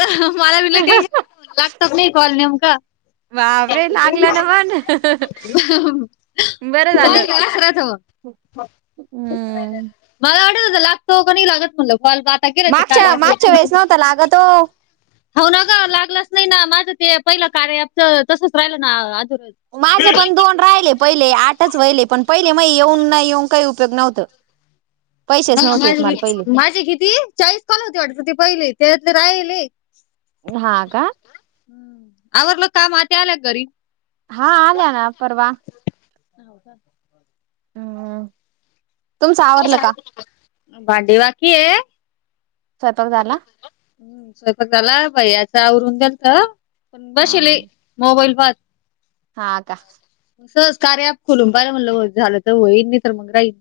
आ मला बिले टेनशन लागतात नाही कॉल नेमका. बाबरे लागलं ना मण. म झालं. गळा खराचव. हम्म मला वाटत होत लागतो क लागत म्हणलं फॉल पा तगकीरते काळ लागतो. हो ना ग लागलाच नाही ना माझं ते पहिलं कार्यच तसच राहिलं ना आज. माझे पण दोन राहिले पहिले आठच वहिले पण पहिले मग येऊन ना येऊन काही उपयोग नव्हत. माझ माझे किती चाळीस कॉल होती वाटत ते पहिले तेतले राहिले. ह ह आवरलं कामात आल्या घरी. हा आल्या ना परवा. हो का. हम्म तुमचं आवरलं का भांडी बाकी आहे. स्वयंपाक झाला. हम् स्वतः झाला बाई याच आवरून गल तर पण हा बसेल मोबाईल वा. हा का. सज कार्या आप खुलंून पाहियला म्हटलं झालं तर होईन नाही तरर मग राहीनल.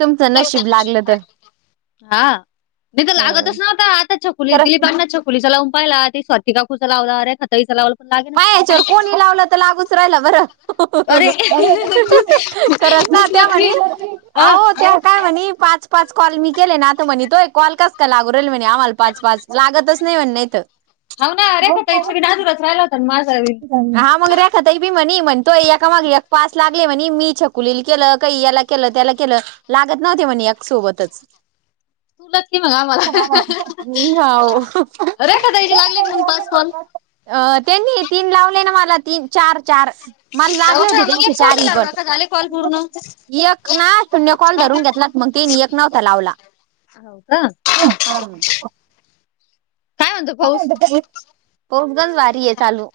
तुमचं तेव नशीब लागलं का तर. न. हा मी तर लागतच नाता आता छकुली खरं दिलीपांना छक पोलिस लावून पाहिला त ते स्वाती का खूचा लावला अे खतईच लावलं पण लागे पायाच्यावर नसते. कोणी लावलं तर लागूच राहिलं बरं. अरे तू खरच ना तूच त्या म्हनी लकी. अ आो त्या. काय म्हणे पाच पाच कॉल मी केले नातो म्हणे तोय कॉल कस. लागू राहील म्ह आम्हाला पाच पाच लागतच नाही म्हण नाहीथ. सनमावी. हा मग रेखत आहे बी म्हणे म्हणतो एका माग पास लागले म्हणे मी छकुलील केलं काही याला केलं त्याला केलं लागत नव्हत म्हणे या सोबतच [inaudible] तुलत कि मग आम्हाला हो रेखा द्यायची लागली पाच पण अ त्यांनी तीन लावले ना मला तीन चार चार मला अहो लागले का होते मग त्यांची एक फोन नाही चारी प लावला का झाले कॉल पूर्ण. एक एकक ना शून्य कॉल धरून घेतला मग त नि एकक नाव त्या लावला ह का ह हा काय म्हणतो पाऊस? पोपगंज वारी आहे चालू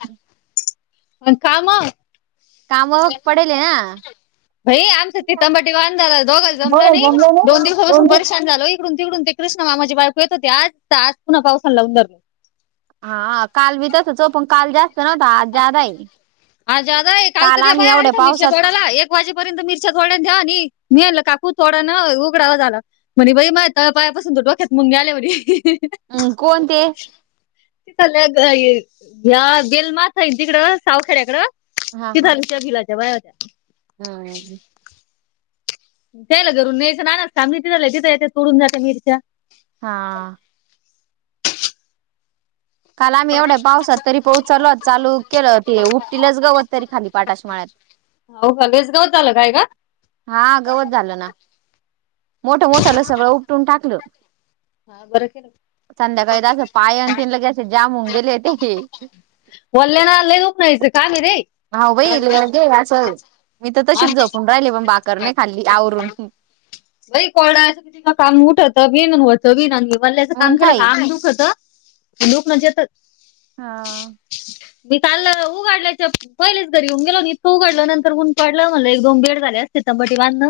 आणि काम कामावर पडेल ना भई आमचं चितथंबाटी वान झाला दोघच बघ जमलं नाही दोन नाही दिवसापासून दिवस परेशान झाल तिकडून तिकडून ते कृष्ण मामाची बायको येत होते आज आज पुन्हा पावसाला लावून धरल. हा काल बी तसच होत पण काल जात [unintelligible] आजादा आहे काल तर त्या आम्ही बाया एवढ्या आलत्या मिरच्या पावसात तोडायला एक वाजेपर्यंत मिरच्या तोडल्या त्यांनी मी म्हटलं काकू थोडान उभ राहव झाला. म्हणे बाई माया तळ पायापासून तर डोक्यात मुग्या आल्या म्हणे. कोण ते त गेल म. [unintelligible] तिकडं सावखेड्याकडं तिधलच्या भिलाच्या बाया होत्या. हम्म. त्यायला घरून न्यायच ना का तिल तथ येते तोडून जात मिरच्या. हा. काल आम्ही एवढ्या पावसात तरी पोहोचलत चालूत चाल केलं ते उठटलंच गावत तरी खाली पाटाशमाळ्यात. हो कावेसगाव चाल कायग? हा गवत झालं ना मोठ मोठलं सगळं उपटून टाकलं. हा बरं केलं संध्याकाळी जास पाय अन ते असे जाम होऊन गेल ते. वल्ल्या नाल्ले लय दुखन यायच काम आहे ते. हऊ बाई लयगे असं मी तर तशीच जपून राहिली पण भाकर नाही खाल्ली आवरून. रे बाई कोरड्याच किती काम उठ होतं बिन अन होत बी वल्याचं मग काम केलं काय का आग दुखत. लोक म्हणत्यातच. हा. ह [unintelligible] मी काल उघडल्यायच्या पहिलेच घरी येऊन गेली होती न तो उघडल नंतर ऊन पडला म्हणलं एक, दोन बेड झाले असते. टबाटेला अन्न.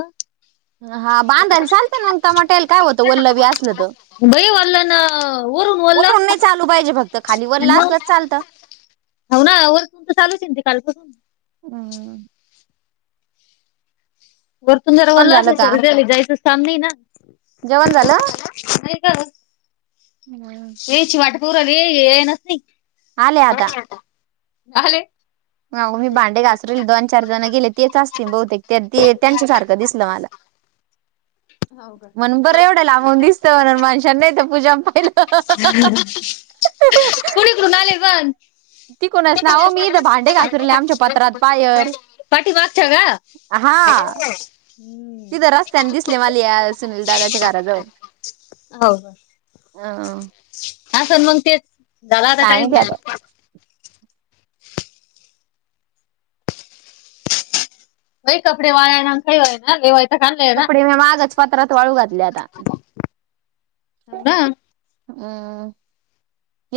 हा बांधायला चालत ना मग टमाटयाला काय होतं वल्लभी असलं तर बई वाल्ला ना वरून वाल्ल नाही चालू पाहिजे फक्त खाली वरला असलच चालतं हो ना वरुन तुमच चालूच आहे ते कालपासून. ह. वरतून जरा पण वल्ला झालं असे का जायचं काम नाही ना जेवण झालं नाही ग. येची वाट पाहुन रायली हे येईनाच झाले आले आता आले. मी भांडे घासरल दोन, चार जण गेले तेच असतील बहुतेक ते त्यांच्या सारखं दिसलं मला. [inaudible] हाव का? मण बरं एवढं लाबून दिसत माणशां नाही ते पूजा पाहिलं. कोणी कडुणा आले पण ती कोणच ना हो मी इथे भांडे घासून राहिली आमच्या पत्रात बायर. अच्छ का. हम्म. तिथ रास्त्यानी दिसले मला या सुनील दादाच्या घरा जवळ. हो हा हम. हा सण मग तेच झाला आता काय टाईम माहिती बाहेर बाई कपडे वाळेना अन खैयवैयना लय. आणलाय ना कपडे मी मागच पात्रात वाळू घातले आता. हो ना अम [unintelligible]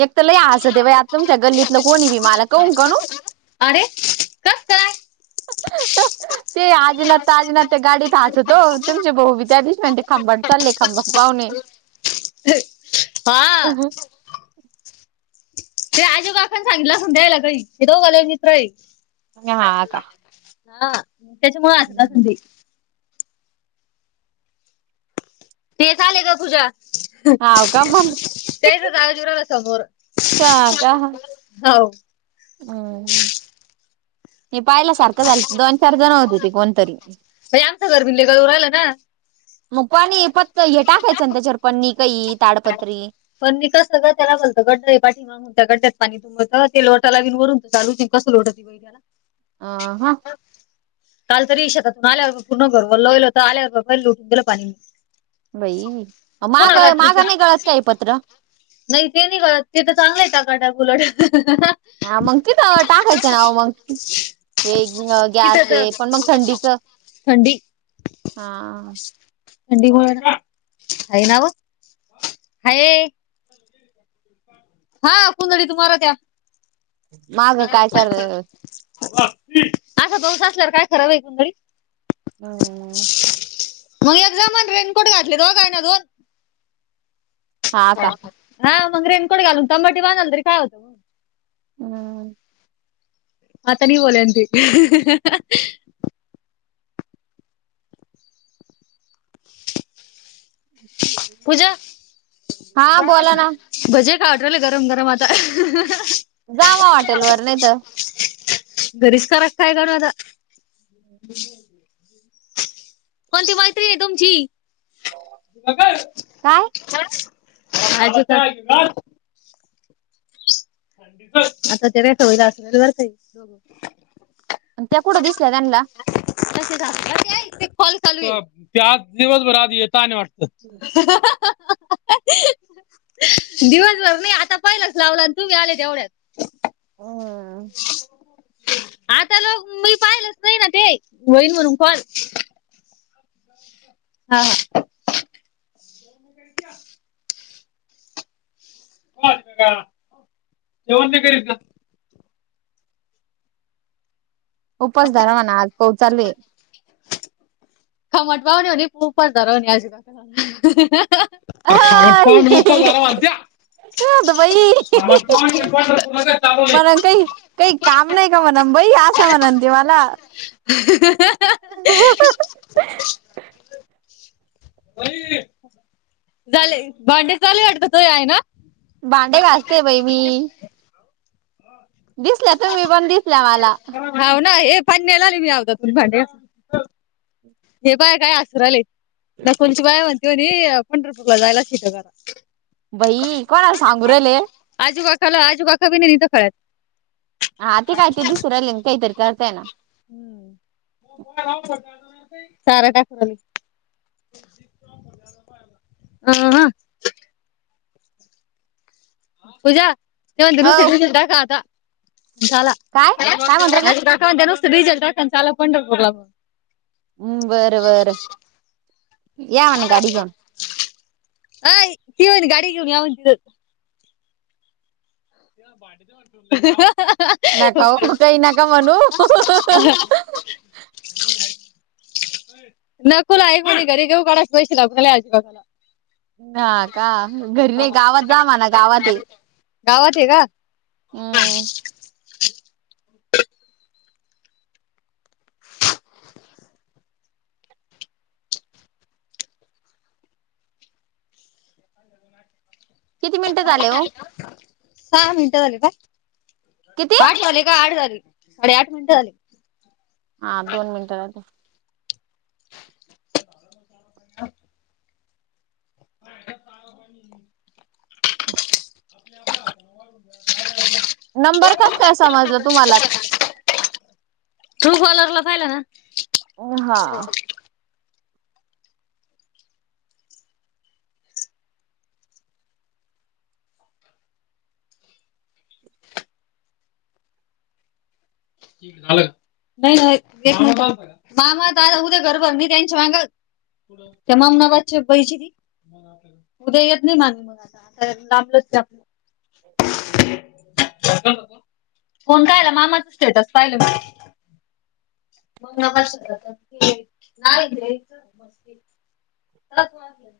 एक तर लय हासतय बाय आता तुमच्या गल्लीतलं कोणी बी मला कावुन कावुण अरे कस काय? ते आजीनात आजीनात ते गाडीत हचतो तुमचे भाऊ विचार त्या दिवशी म्हणते खामगावले चालले खामगाव पाहुणये. हा. [inaudible] ते आजु काकाने सांगितलं असलं त्याला काही ते दोघ लय मित्र आहे. हा का. हा त्याच्या मुळ हासत आसल ते. तेच आले ग तूजा हाव का मग तेच राजुदादा समोर काका हा हो हम हे पाहिला सारखं झाल दोन चार जण होते ते कोणतरी आचं भिल्लेगडवर रा आला ना मग पणी फत्त हे टाकायचं ना त्याच्यावर पन्नी काई ताडपत्री पण निका सगळ त्याला गलतं ग पाठीमा ण त्याकडत पाणी तुम तेल वटाला लागलं वरून चालू कसं लोटंत होतं सगळी कड अ हा काल तरी शेतातूनआल्यावर पूर्ण गरगर होईलत हो तर आल्यावरहि ल उठून गेलं होत पाणी बई पुन्हा माग रात्रीच मागनई गळत काय पत्र नाही ते नाही कळत ते तर चांगलंय टकाटक उलट हा मग तिच टाकायचं नाव मग हे घेऊ इथं गॅसते तर पण मग थंडीच थंडी हा ंडी हई नाव हायै ह हा कुंदळी तुम्हाला द्या माग कायतर असा पाऊस असल्यावर काय खरावं आहे घरी अम्म मग एक्झाम रेनकोट घातले रोज हायना दोन हा का हा मंग रेनकोट घालून तांबाटी बांधाल तरी काय होतयं अम्म आतनी बोलायनते पूजा हा बोला ना भजे खाऊवाटलय गरम गरम आता जावा हॉटेल वर नई तर घरीच करा काय गण आता ब कोणती मैत्री ये तुमची बग काय आज आता तेव आठवीला असल्या बर का दोघ आणि त्या कुठं दिसल्याय त्यांना दिवसभर आ येत आणि वाटत. [unintelligible] दिवसभर नाही आता पहिलाच लावला, आणि तुम्ही आले तेवढ्यात. हो. आता ल मी पाहिलच नाही ना ते, होईल म्हणून कॉल. हा हा. जेवण नाही करीत का? उपास धरा म्हना आज पाऊस चालूये. खमट पावणी म्हनी उपास धरा म्हनी [unintelligible] ह त बाई मला काही काही. काम नाही का म्हणून बई, असं म्हण ते मला. ह [unintelligible] झाले, भांडे चाले वाटत तुया आई न. भांडे घाासते बाई मी. दिसल्या तुम्ही पण दिसल्या मला हाऊ ना हे पन्याला मी आवरा मी भांडे घास हे बाया काय आसरायलय ना कोणची बाया म्हणते हो पंढरपूरला जायला शिका जरा बई कोणाला सांगूरहले आजूबाकाला आजू काका बी नाही कळत हा ते काय ते दिसू राहिले, काहीतरी करताय ना. [unintelligible] चारा टाकू राहीली, ह ह. पूजा ते म्हणता दुसऱी हो रिफिन टाका आता झाला. काय ते काय म्हणू राहिले म्हणत्या नुसतं डझल् टाकान, चाला पंढरपूरला. हम्म, बर बर या म्हण गाडी घेऊन. आय ति म्हनी गाडी घिऊन या म्हनी तिथ. [unintelligible] [unintelligible] नका हो काही नका म्हनू. नकोला एकवणी घरी घेऊ काणाच पैश ला भला अजी बघाला. हा का? घरी नाही गावात जा म्हना गावाते. गावाते का? हम्म. किती मिनिटं झाले ओ. सहा मिनिटं झाले पाय, किती आठ झाले ग आठ झाले, साडे आठ मिनटं झाले. हा दोन मिनिट राहीले. [inaudible] [inaudible] नंबर कसकाय समाजला तुम्हाला. ट्रु कॉलरला पाहीलं ना. अ हा. झाल का? नाही नाही मामा त उद्या घरभरनीये, त्यांच्या माग. तमाम न वाजचे पैची मग आपल्याकड. उद्या येत नाही मान मग आता, लांबलंच की आपलं. कोण कायला मामाच स्टेटस पाहिले. [unintelligible] नावे का त्यांचं. लग्न.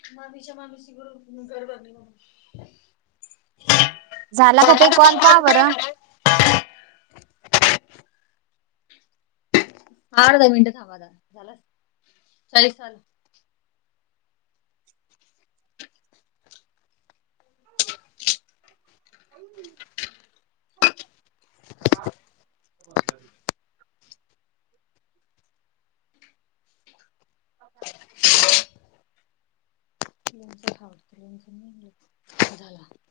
[unintelligible] झाला का ताई कॉल पाहा बंरं ह अर्धा मिनटं थांबा [unintelligible] चाळीस झालं [unintelligible] [inaudible] [unintelligible]